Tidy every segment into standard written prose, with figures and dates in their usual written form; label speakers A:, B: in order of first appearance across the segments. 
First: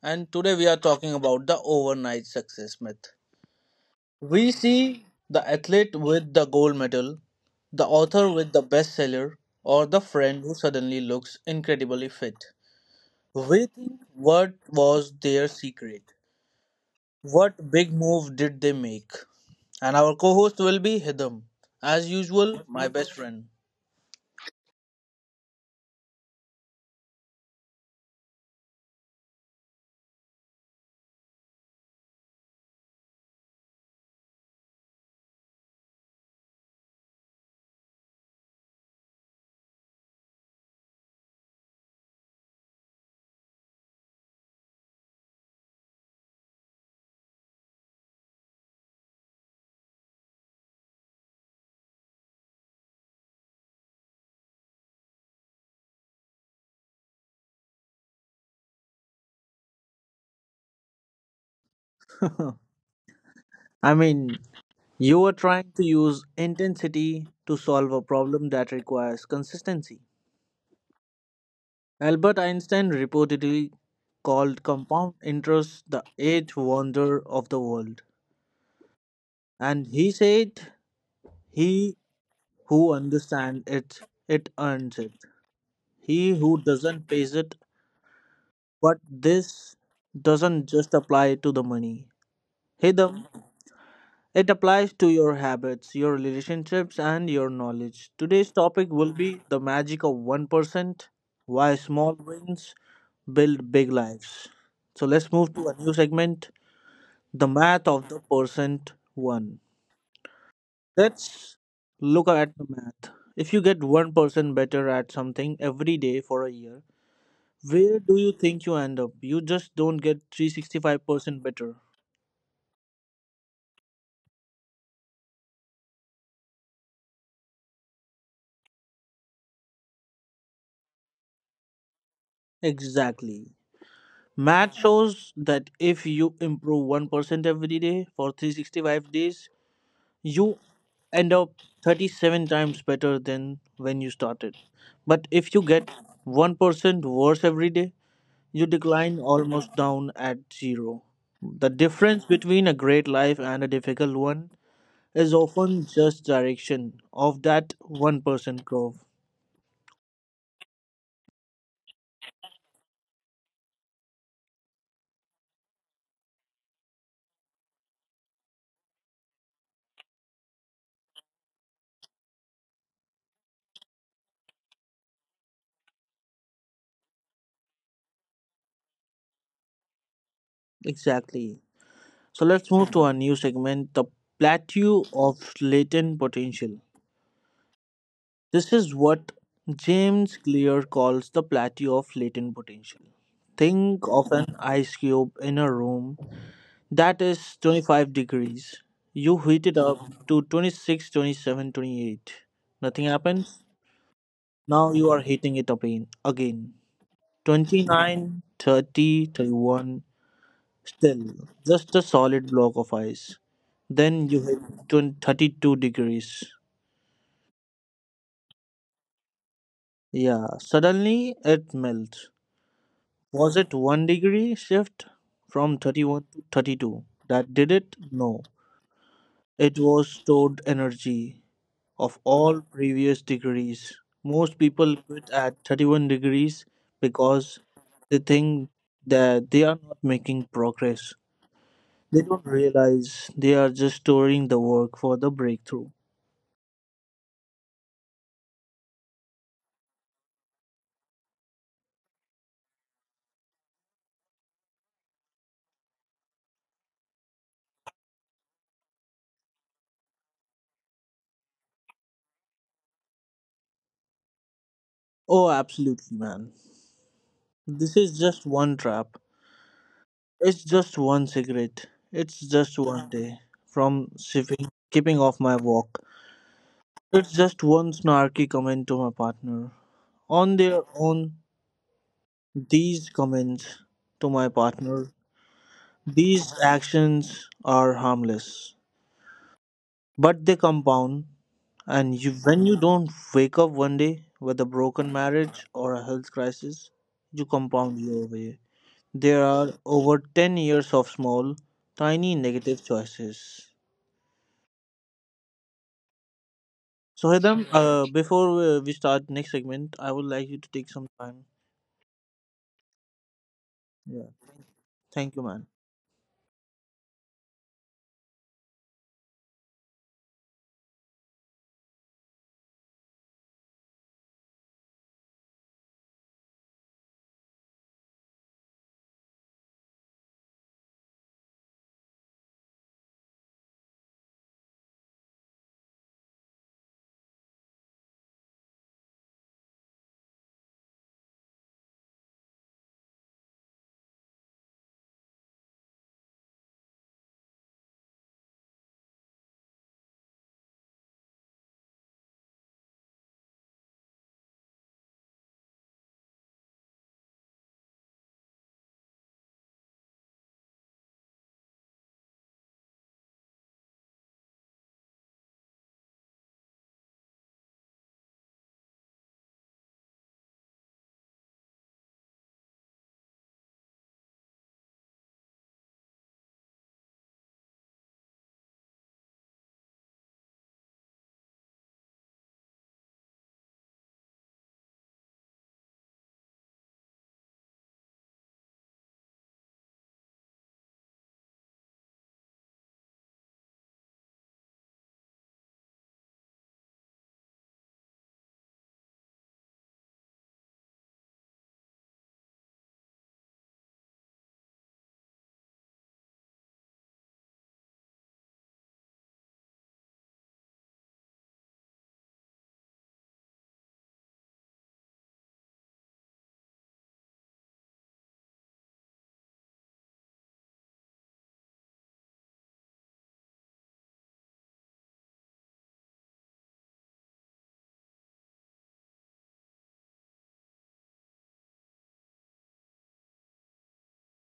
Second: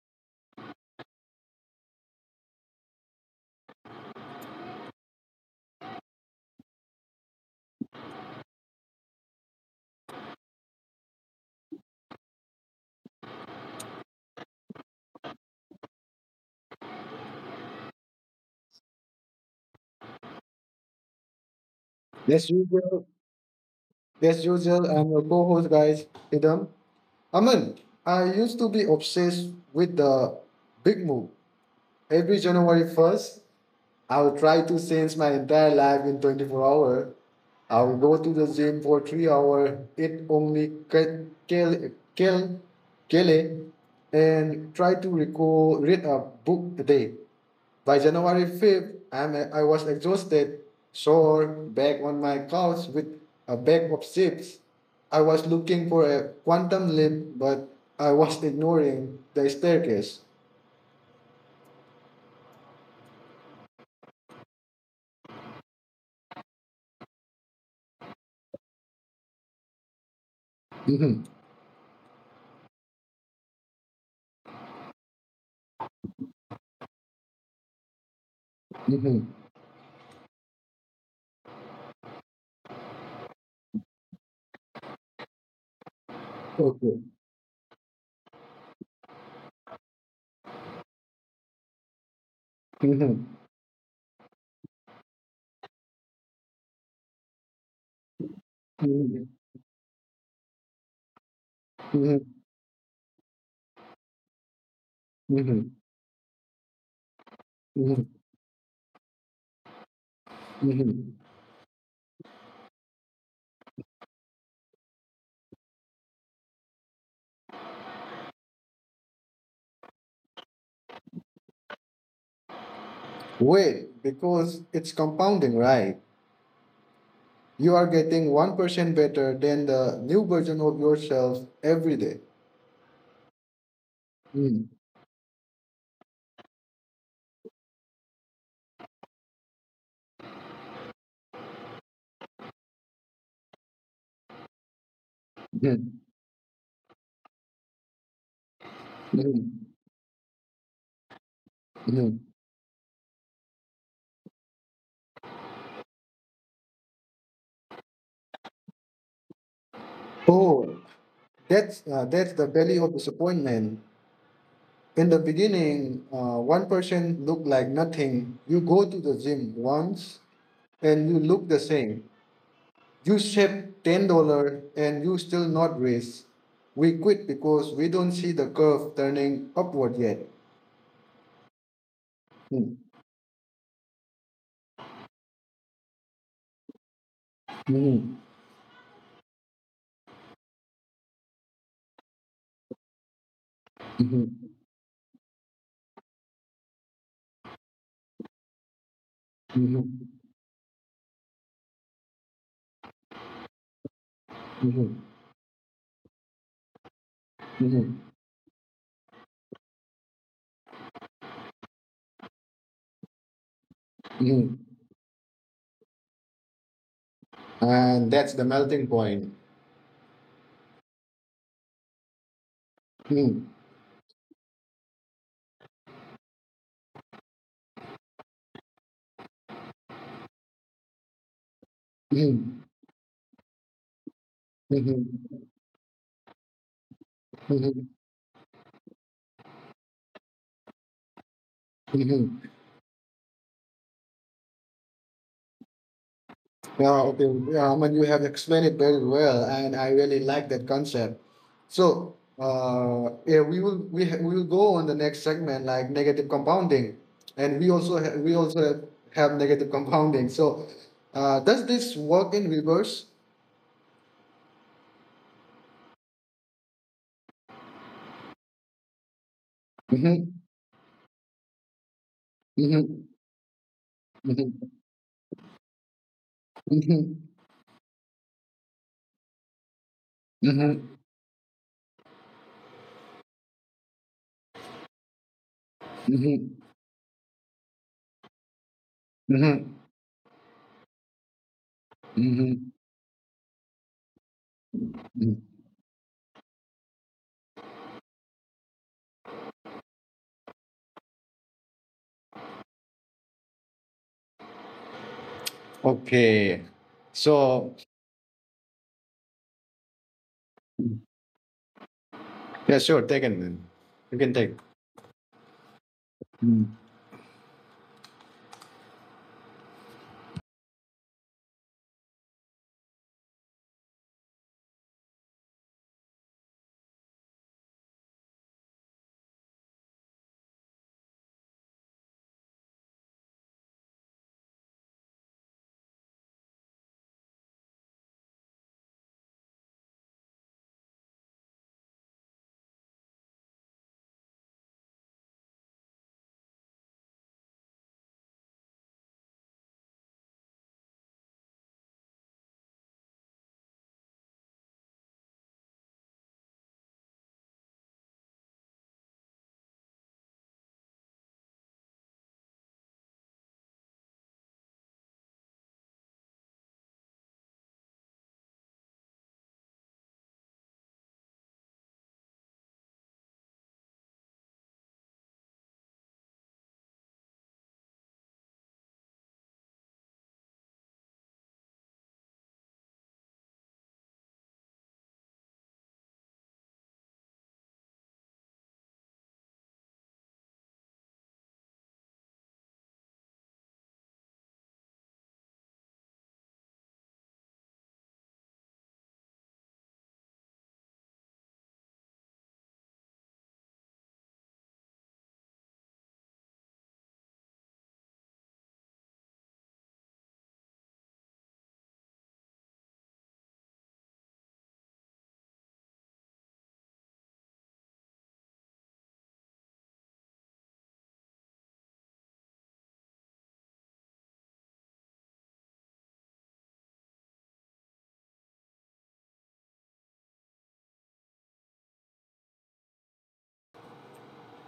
A: and today we are talking about the overnight success myth. We see the athlete with the gold medal, the author with the bestseller, or the friend who suddenly looks incredibly fit. We think, what was their secret? What big move did they make? And our co host will be Hidam, as
B: Yes,
A: usual, my
B: usual.
A: best friend.
B: Yes, usual. I'm your co-host, guys. Idam. Aman, I used to be obsessed with the big move. Every January 1st, I would try to change my entire life in 24 hours. I would go to the gym for 3 hours, eat only kale, kale, kale, and try to read a book a day. By January 5th, I was exhausted, sore, back on my couch with a bag of chips. I was looking for a quantum leap, but I was ignoring the staircase.
A: I mean, you are trying to use intensity to solve a problem that requires consistency.
B: Mhm.
A: Albert Einstein reportedly called compound interest the eighth wonder of the world,
B: Mhm.
A: and he said, he who understands it, it earns it. He who
B: Okay.
A: doesn't, pays it, but this doesn't just apply to the money. Hidam,
B: Mhm.
A: it applies to your habits, your relationships, and your knowledge. Today's topic will
B: Mhm.
A: be the magic of 1%, why
B: Mhm.
A: small wins build big lives. So let's move
B: Mhm.
A: to a new segment, the math
B: Mhm.
A: of the percent one.
B: Mhm.
A: Let's look at the math. If you get 1% better at something every day for a year, where do you think you end up? You just don't get 365% better.
B: Wait, because it's compounding, right? You are getting 1% better than the new version of yourself every day.
A: Exactly.
B: Mhm.
A: Math shows that if you improve 1% every day for 365 days, you end up 37 times better than when you started. But if you
B: Mhm.
A: get 1% worse every day, you decline
B: Mhm.
A: almost down at zero. The
B: Mhm.
A: difference between a great life and a difficult one is often just direction of that 1% curve.
B: Oh, that's the value of disappointment. In the beginning, one person looked like nothing. You go to the gym once and you look the same. You save $10 and you still not raise. We quit because we don't see the curve turning upward yet.
A: Exactly. So
B: Mm.
A: let's move to our new segment, the plateau of latent potential.
B: Mhm.
A: This is what James Clear calls the plateau of latent potential. Think of
B: Mhm.
A: an ice cube in a room that is 25 degrees. You heat it
B: Mhm.
A: up to 26, 27, 28. Nothing happens.
B: Mhm.
A: Now you are heating it up again.
B: Mhm.
A: 29 30, 31. Still, just a solid block of ice. Then you
B: Mhm.
A: hit 20 32 degrees.
B: And that's the melting point.
A: Yeah, suddenly it melts.
B: Mm.
A: Was it one degree shift from 31 to 32 that did it? No. It was stored energy of
B: Mhm.
A: all previous degrees. Most people quit
B: Mhm.
A: at 31 degrees because
B: Mhm.
A: they think that they are not making progress. They
B: Mhm.
A: don't realize they are just storing the work for the breakthrough.
B: Yeah, okay. Yeah, Aman, you have explained it very well, and I really like that concept. So, yeah, we will go on the next segment like negative compounding, and we also have negative compounding. So, does this work in reverse?
A: Oh, absolutely, man. This is just one trap.
B: Mm-hmm.
A: It's just one cigarette. It's just
B: Mm-hmm.
A: one day from
B: Mm-hmm.
A: sipping, keeping off my walk.
B: Mm-hmm.
A: It's just one snarky comment to my partner. On their own, these comments to my partner,
B: Mm-hmm. Mm-hmm.
A: these actions are harmless,
B: Mm-hmm.
A: but they compound. And you,
B: Mm-hmm.
A: when you don't wake up one day with a broken
B: Mm-hmm.
A: marriage or a health crisis, you compound your way. There are over 10 years of small, tiny negative choices.
B: Okay,
A: So
B: so
A: Hedam, before we start next segment, I would like you to take some time.
B: yeah, sure, take it then. You can
A: Yeah,
B: take.
A: thank you, man.
B: Mm.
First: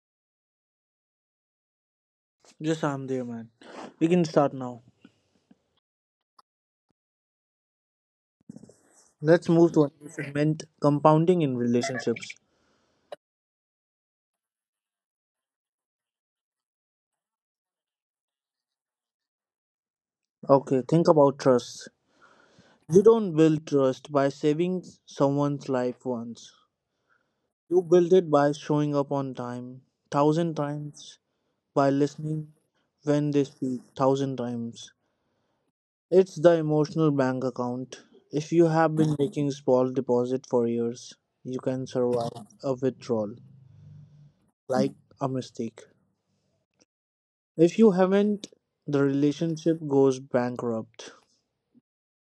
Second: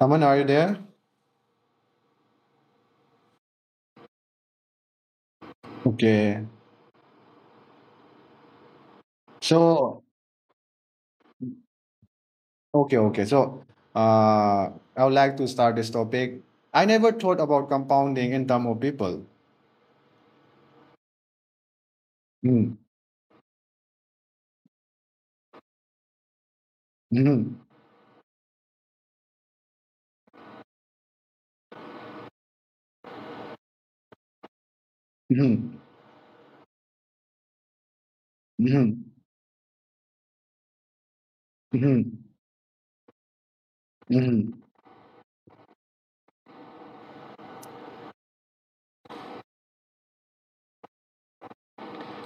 B: Aman, are you there?
A: Yes, I'm there, man. We can start now.
B: Okay.
A: Let's move to
B: So,
A: another segment: compounding in relationships.
B: okay, okay. So, uh, I would like to start this topic. I never thought about compounding in terms of people.
A: Okay, think about trust.
B: Mm.
A: You don't build trust by saving someone's life once.
B: Mhm.
A: You build it by showing up on time, thousand times, by listening when they speak, thousand times.
B: Mhm.
A: It's the emotional bank account. If you
B: Mhm.
A: have been making small deposit for years, you can
B: Mhm.
A: survive a withdrawal
B: Mhm.
A: like a mistake. If you haven't, the relationship goes bankrupt.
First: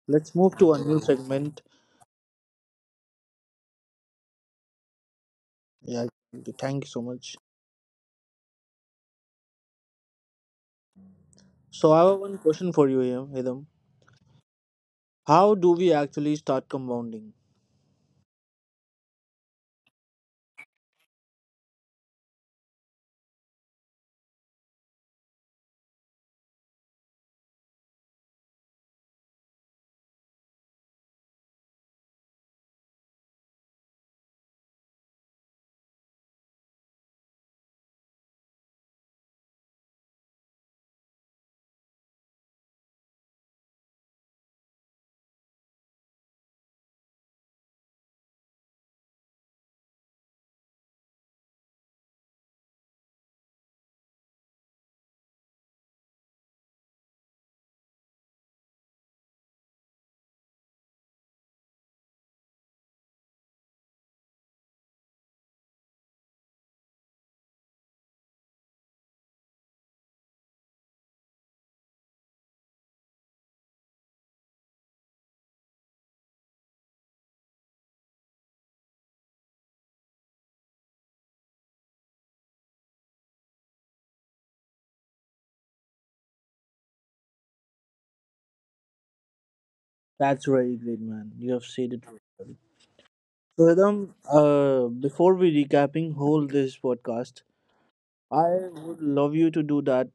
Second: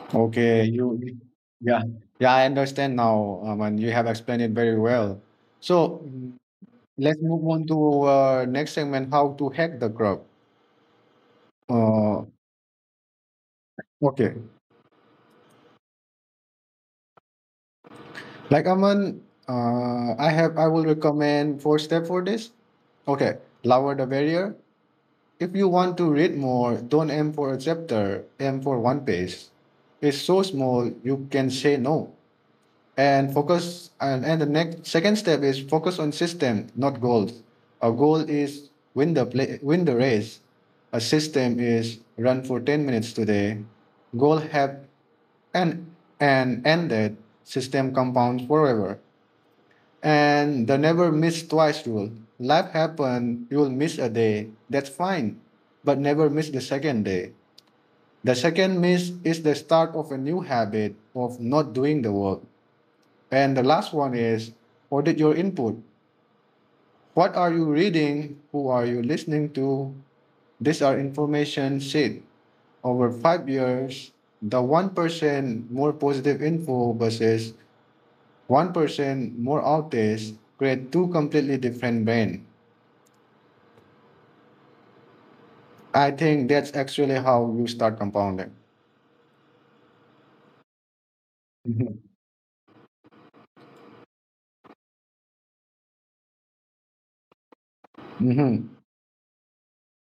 A: Let's move
B: Okay,
A: to a new segment.
B: yeah, yeah, I understand now, you have explained it very well. So,
A: Yeah,
B: mm,
A: thank you so
B: let's
A: much.
B: move on to next segment, how to hack the crop.
A: So I have
B: Uh,
A: one question for you, here, Hidam.
B: okay,
A: How do we actually start compounding?
B: like Aman, I will recommend four step for this. Okay, lower the barrier. If you want to read more, don't aim for a chapter, aim for one page. It's so small you can say no and focus and the next second step is focus on system, not goals. A goal is win the play, win the race. A system is run for 10 minutes today. Goal have an an end that system compounds forever. And the never miss twice rule. Life happen, you will miss a day. That's fine. But never miss the second day. The second miss is the start of a new habit of not doing the work. And the last one is audit your input. What are you reading? Who are you listening to? These are information sheet. Over 5 years, the 1% more positive info versus 1% more outage create two completely different brain. I think that's actually how you start compounding.
A: That's very great, man. You have said it
B: Mm-hmm.
A: very well. So Hidam, before we recapping whole this podcast, I
B: Mm-hmm.
A: would love you to do that.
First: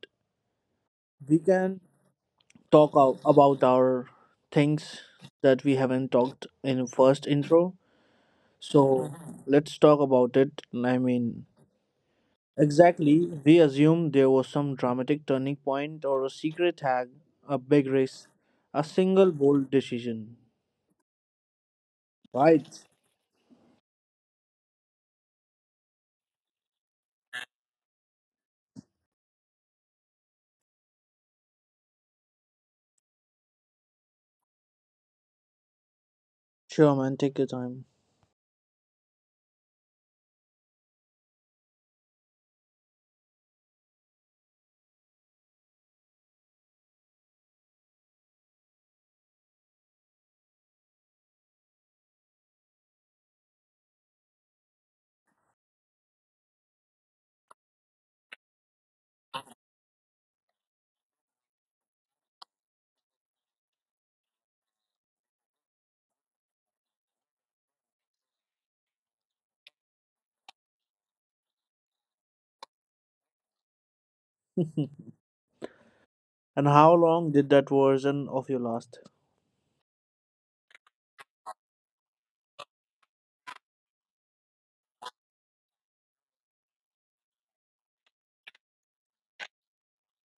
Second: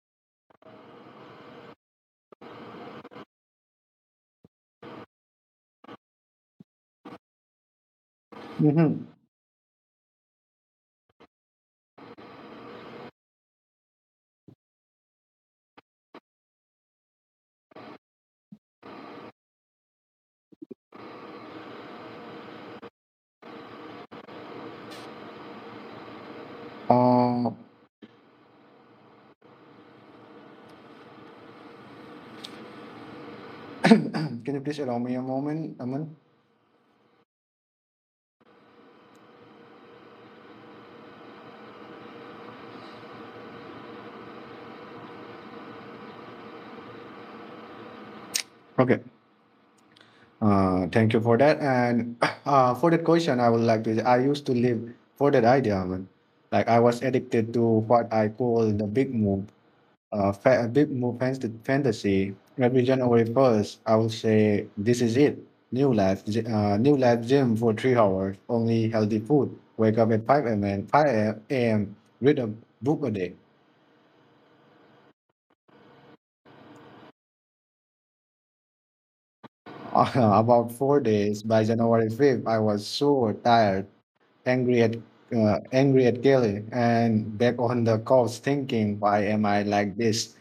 A: We can talk about our things that we haven't talked in first intro.
B: Mm-hmm.
A: So let's talk about it. I mean, exactly. We assume there was some dramatic turning point or a secret hack, a big race, a single bold decision. Right.
B: Uh, can you please allow me a moment, Aman?
A: Sure, man. Take your time.
B: Okay. Thank you for that. And for that question, I would like to. I used to live for that idea, Aman. Like I was addicted to what I call the big move. A bit more fancy, fantasy, every January 1st, I will say, this is it. New life, gym for 3 hours, only healthy food. Wake up at 5 a.m., 5 a.m., read a book a day.
A: And how long did that version of you last?
B: About 4 days, by January 5th, I was so tired, angry at angry at Kelly, and back on the couch thinking, why am I like this?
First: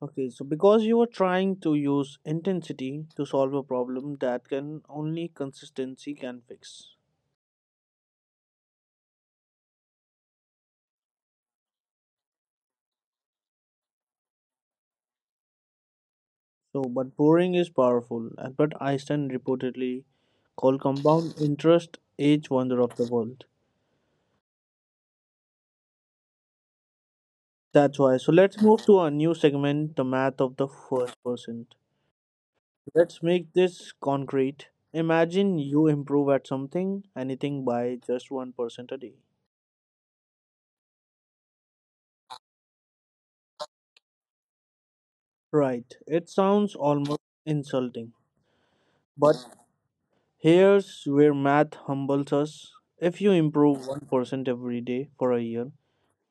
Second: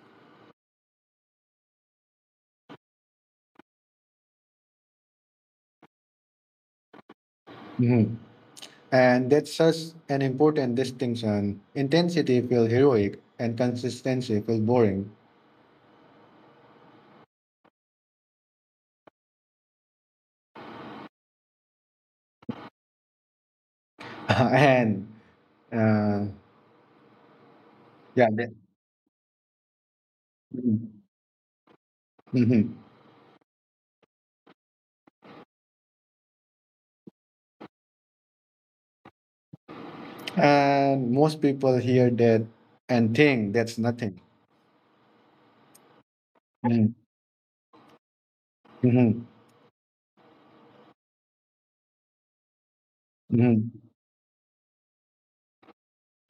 A: Okay, so because you are trying to use intensity to solve a problem that can only consistency can fix.
B: And that's such an important distinction. Intensity feels heroic and consistency feels boring.
A: So, but boring is powerful, and but Einstein reportedly called compound interest age wonder of the world.
B: and uh,
A: That's why.
B: yeah,
A: So let's move to our new segment, the math of the
B: Mhm.
A: first percent.
B: Mhm.
A: Let's make this concrete. Imagine you improve at something, anything by just 1% a day.
B: And most people hear that and think that's nothing.
A: Right. It sounds
B: Mhm.
A: almost insulting,
B: Mhm.
A: but here's where math humbles us. If you
B: Mhm.
A: improve 1% every day for a year,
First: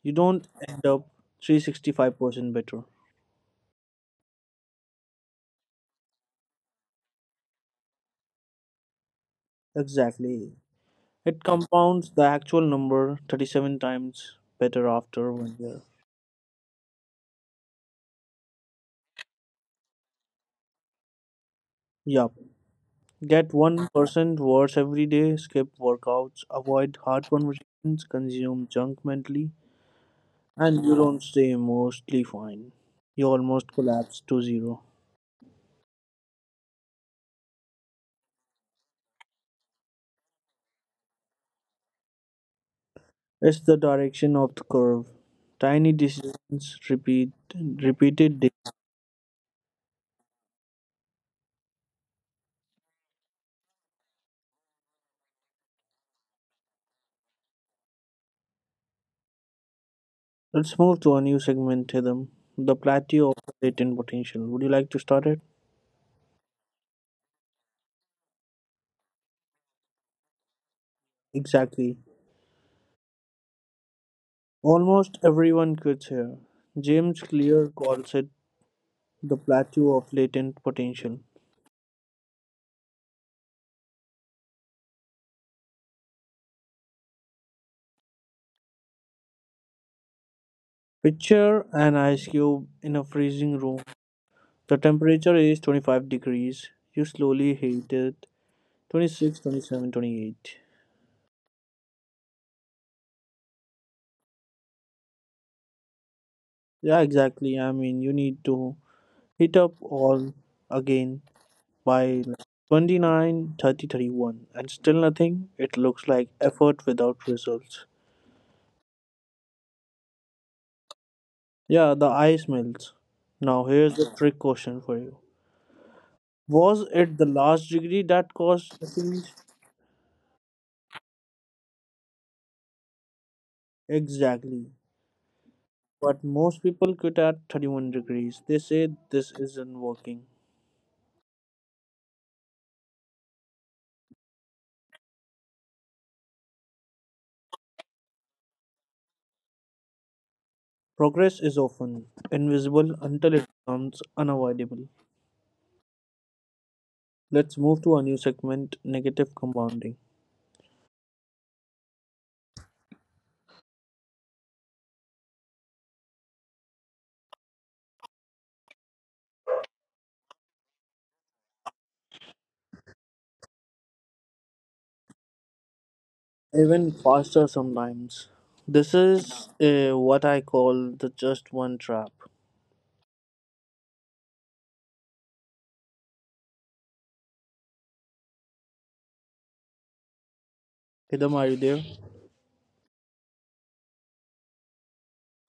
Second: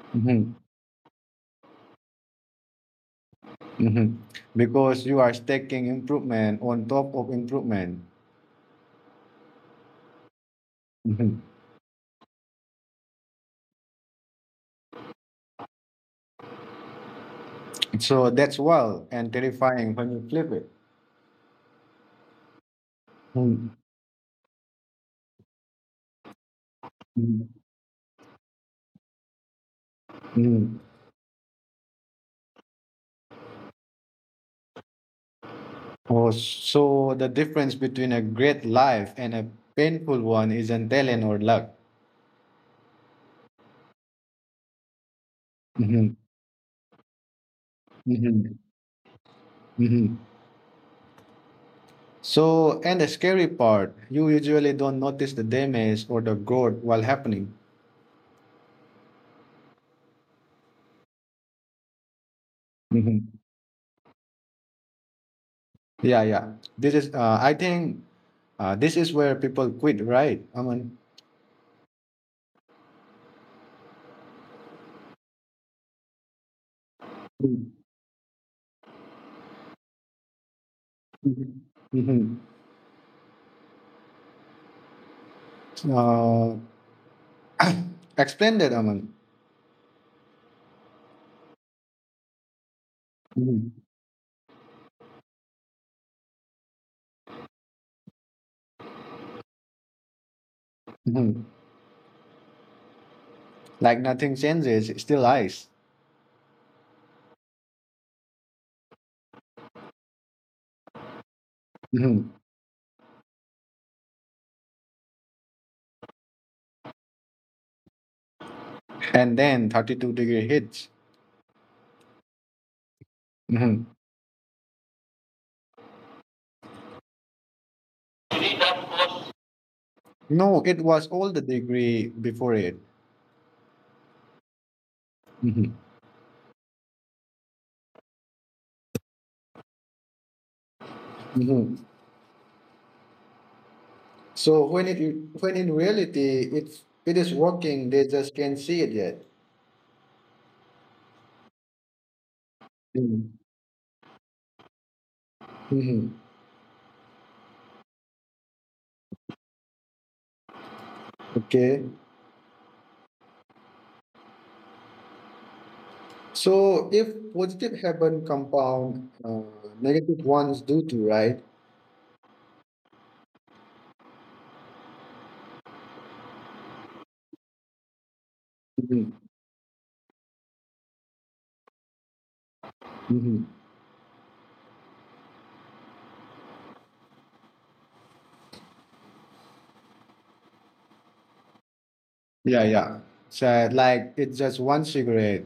A: you don't
B: Mhm.
A: end up 365% better.
B: Mhm. Because you are stacking improvement on top of improvement.
A: Exactly.
B: Mhm.
A: It compounds the actual number 37 times better after one year.
B: So that's wild and terrifying when you flip it.
A: Yup. Get
B: Mhm.
A: 1% worse every day, skip workouts, avoid hard
B: Mhm.
A: conversations, consume junk mentally,
B: Mhm.
A: and you don't stay mostly fine. You almost collapse to zero.
B: Oh, so the difference between a great life and a painful one isn't talent or luck.
A: It's the direction of the curve. Tiny
B: Hmm.
A: decisions repeated day.
B: Hmm. Hmm. So, and the scary part, you usually don't notice the damage or the growth while happening.
A: Let's move to a new segment, Hidam. The plateau
B: Hmm.
A: of latent potential. Would you like to start it?
B: Yeah, yeah. This is, I think, this is where people quit, right? Aman.
A: Exactly. Almost everyone quits here. James Clear calls it the plateau of latent potential.
B: Mm-hmm. Uh, explain that, Aman.
A: Picture an ice cube in a freezing
B: Hmm.
A: room. The temperature is 25 degrees. You slowly heat it 26, 27, 28.
B: Hmm. Like nothing changes, it's still ice.
A: Yeah, exactly. I mean, you need to hit up all again by 29, 30, 31, and still nothing. It looks like effort without results.
B: And then 32-degree hits.
A: Yeah, the ice melts. Now here's
B: Mhm.
A: the trick question for you: was it the last degree that caused the change?
B: No, it was all the degree before it.
A: Exactly.
B: Mhm.
A: But most people quit at 31 degrees. They say this isn't working.
B: Mhm. So when in reality it is working, they just can't see it yet.
A: Progress is often invisible until
B: Mhm.
A: it becomes unavoidable.
B: Mhm.
A: Let's move to a new segment, negative compounding.
B: Okay. So if positive happen compound, negative ones do too, right?
A: Even faster sometimes. This
B: Mhm.
A: is what I call the just one trap.
B: Mhm.
A: Hidam, are you there?
B: Yeah, yeah. So like it's just one cigarette.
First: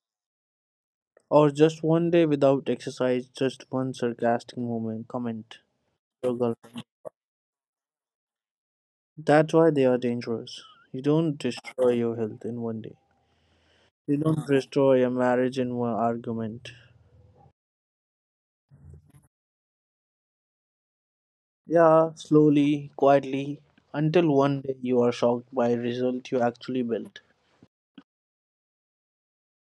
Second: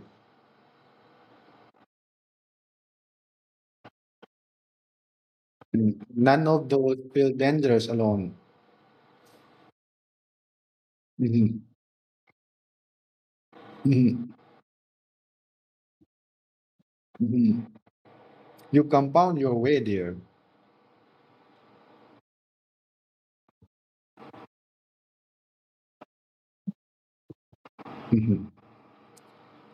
A: Or just one day without exercise, just one sarcastic comment,
B: Mm. None
A: struggle.
B: of those feel dangerous alone.
A: That's why they are dangerous. You don't
B: Mhm.
A: destroy your health in one day. You
B: Mhm.
A: don't destroy a marriage in one argument.
B: Mhm. You compound your way there.
A: Yeah, slowly, quietly, until one day you are shocked by result you actually built.
B: Mhm.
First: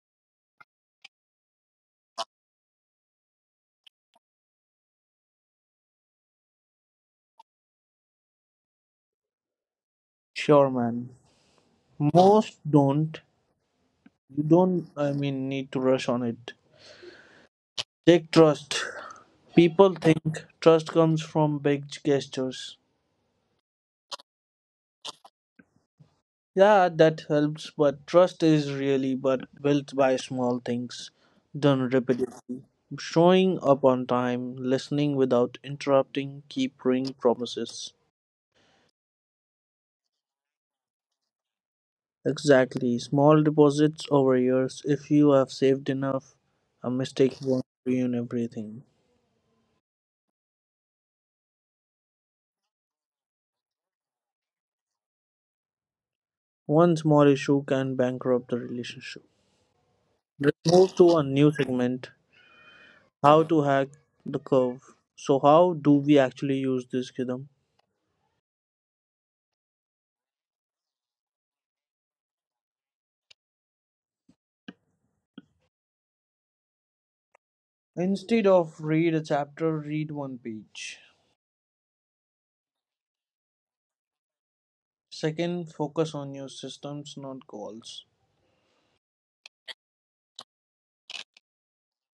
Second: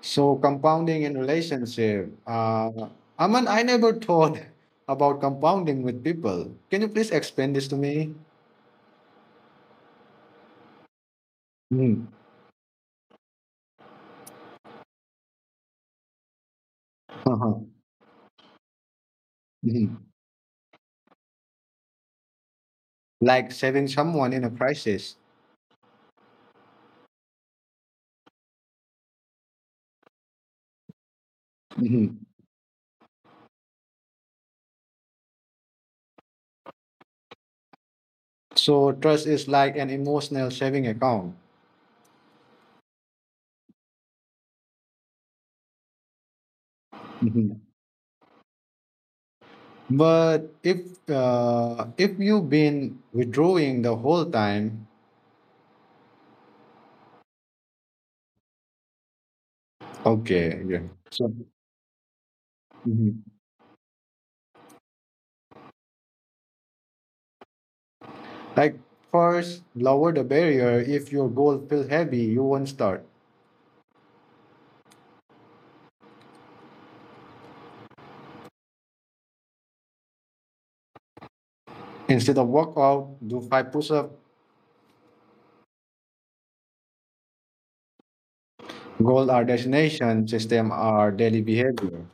B: So compounding in relationship, Aman, I never thought about compounding with people. Can you please explain this to me?
A: Sure, man.
B: Mhm.
A: Most don't. You don't, I mean, need to rush on it.
B: Uh-huh.
A: Take trust. People
B: Mhm.
A: think trust comes from big gestures.
B: Like saving someone in a crisis.
A: Yeah, that helps, but trust is really but built by small things done
B: Mhm.
A: repeatedly. Showing up on time, listening without interrupting, keeping promises.
B: So trust is like an emotional saving account.
A: Exactly. Small deposits over years. If you have saved enough, a mistake
B: Mhm.
A: won't ruin everything.
B: But if you've been withdrawing the whole time,
A: One small issue can bankrupt the relationship. Let's
B: okay, yeah.
A: move to a
B: So,
A: new segment,
B: mhm.
A: how to hack the curve. So, how do we actually use this, Kidam?
B: Like first, lower the barrier. If your goal feels heavy, you won't start.
A: Instead of read a chapter, read one page.
B: Instead of workout, do five push-ups.
A: Second, focus on your systems, not goals.
B: Goal are destination, system are daily behavior.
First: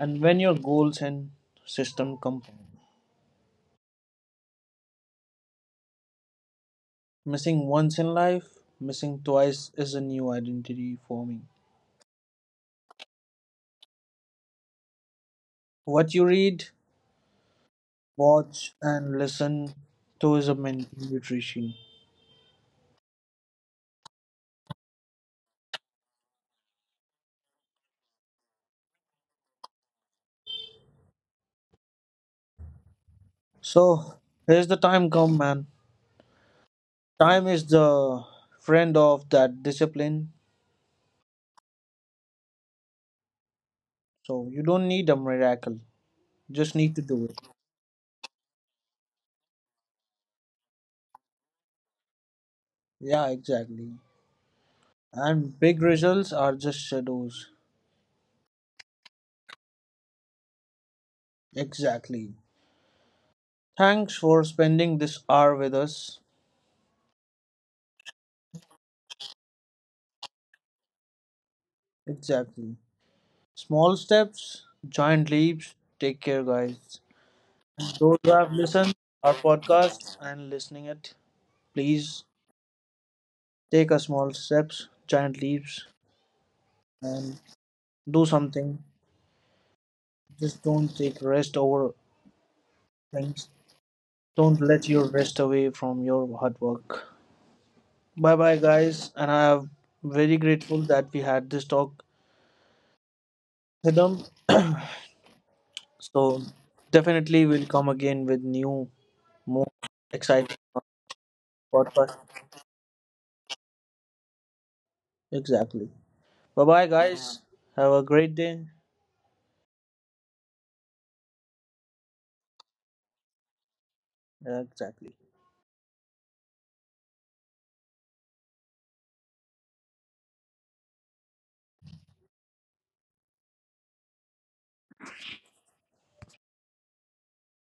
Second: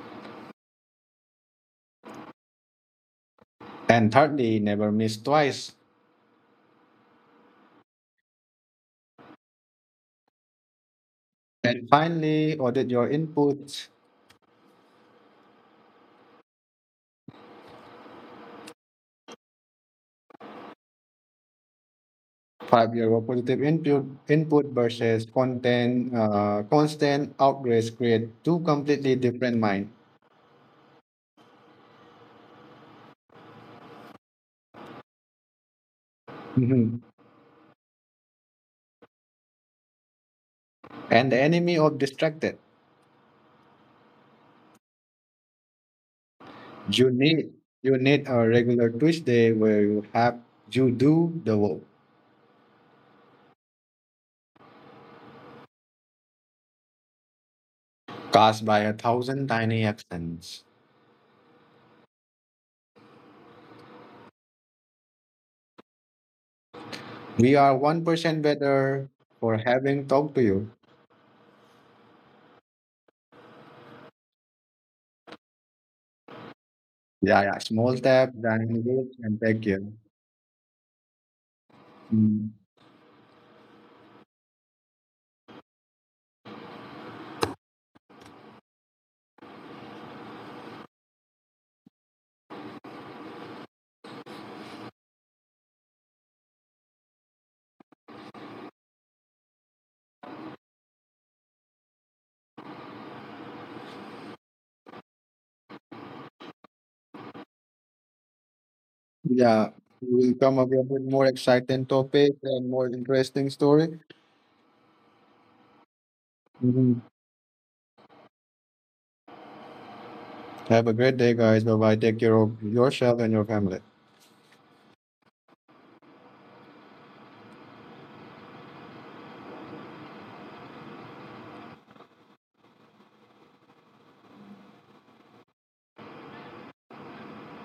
A: And when your goals and system compound,
B: And thirdly, never miss twice.
A: missing once in life, missing twice is a new identity forming.
B: And finally, audit your input.
A: What you read, watch, and listen to is a mental nutrition.
B: 5 year positive input versus content constant outrage create two completely different mind.
A: So, here's the time come, man.
B: Mhm.
A: Time is the friend of that discipline.
B: And the enemy of distracted.
A: So you don't need a miracle. Just need to
B: You
A: do it.
B: need you need a regular Tuesday where you do the work,
A: Yeah, exactly. And big results are just shadows.
B: cast by a thousand tiny accents.
A: Exactly. Thanks for spending this hour with us.
B: We are 1% better for having talked to you.
A: Exactly. Small steps, giant leaps. Take care, guys.
B: Yeah, yeah. Small
A: Those who
B: step,
A: have
B: tiny
A: listened
B: roots,
A: our
B: and thank you.
A: podcast and listening it, please
B: Mm.
A: take a small steps, giant leaps, and do something. Just don't take rest over things. Don't let your rest away from your hard work. Bye bye, guys. And I am very grateful that we had this talk with them. So, definitely, we'll come again with new, more
B: Yeah, we'll
A: exciting
B: come up with more exciting topics
A: podcast.
B: and more interesting story.
A: Exactly. Bye bye,
B: Mhm.
A: guys. Have a great day.
B: Have a great day, guys. Bye bye. Take care of yourself and your family.
A: Exactly.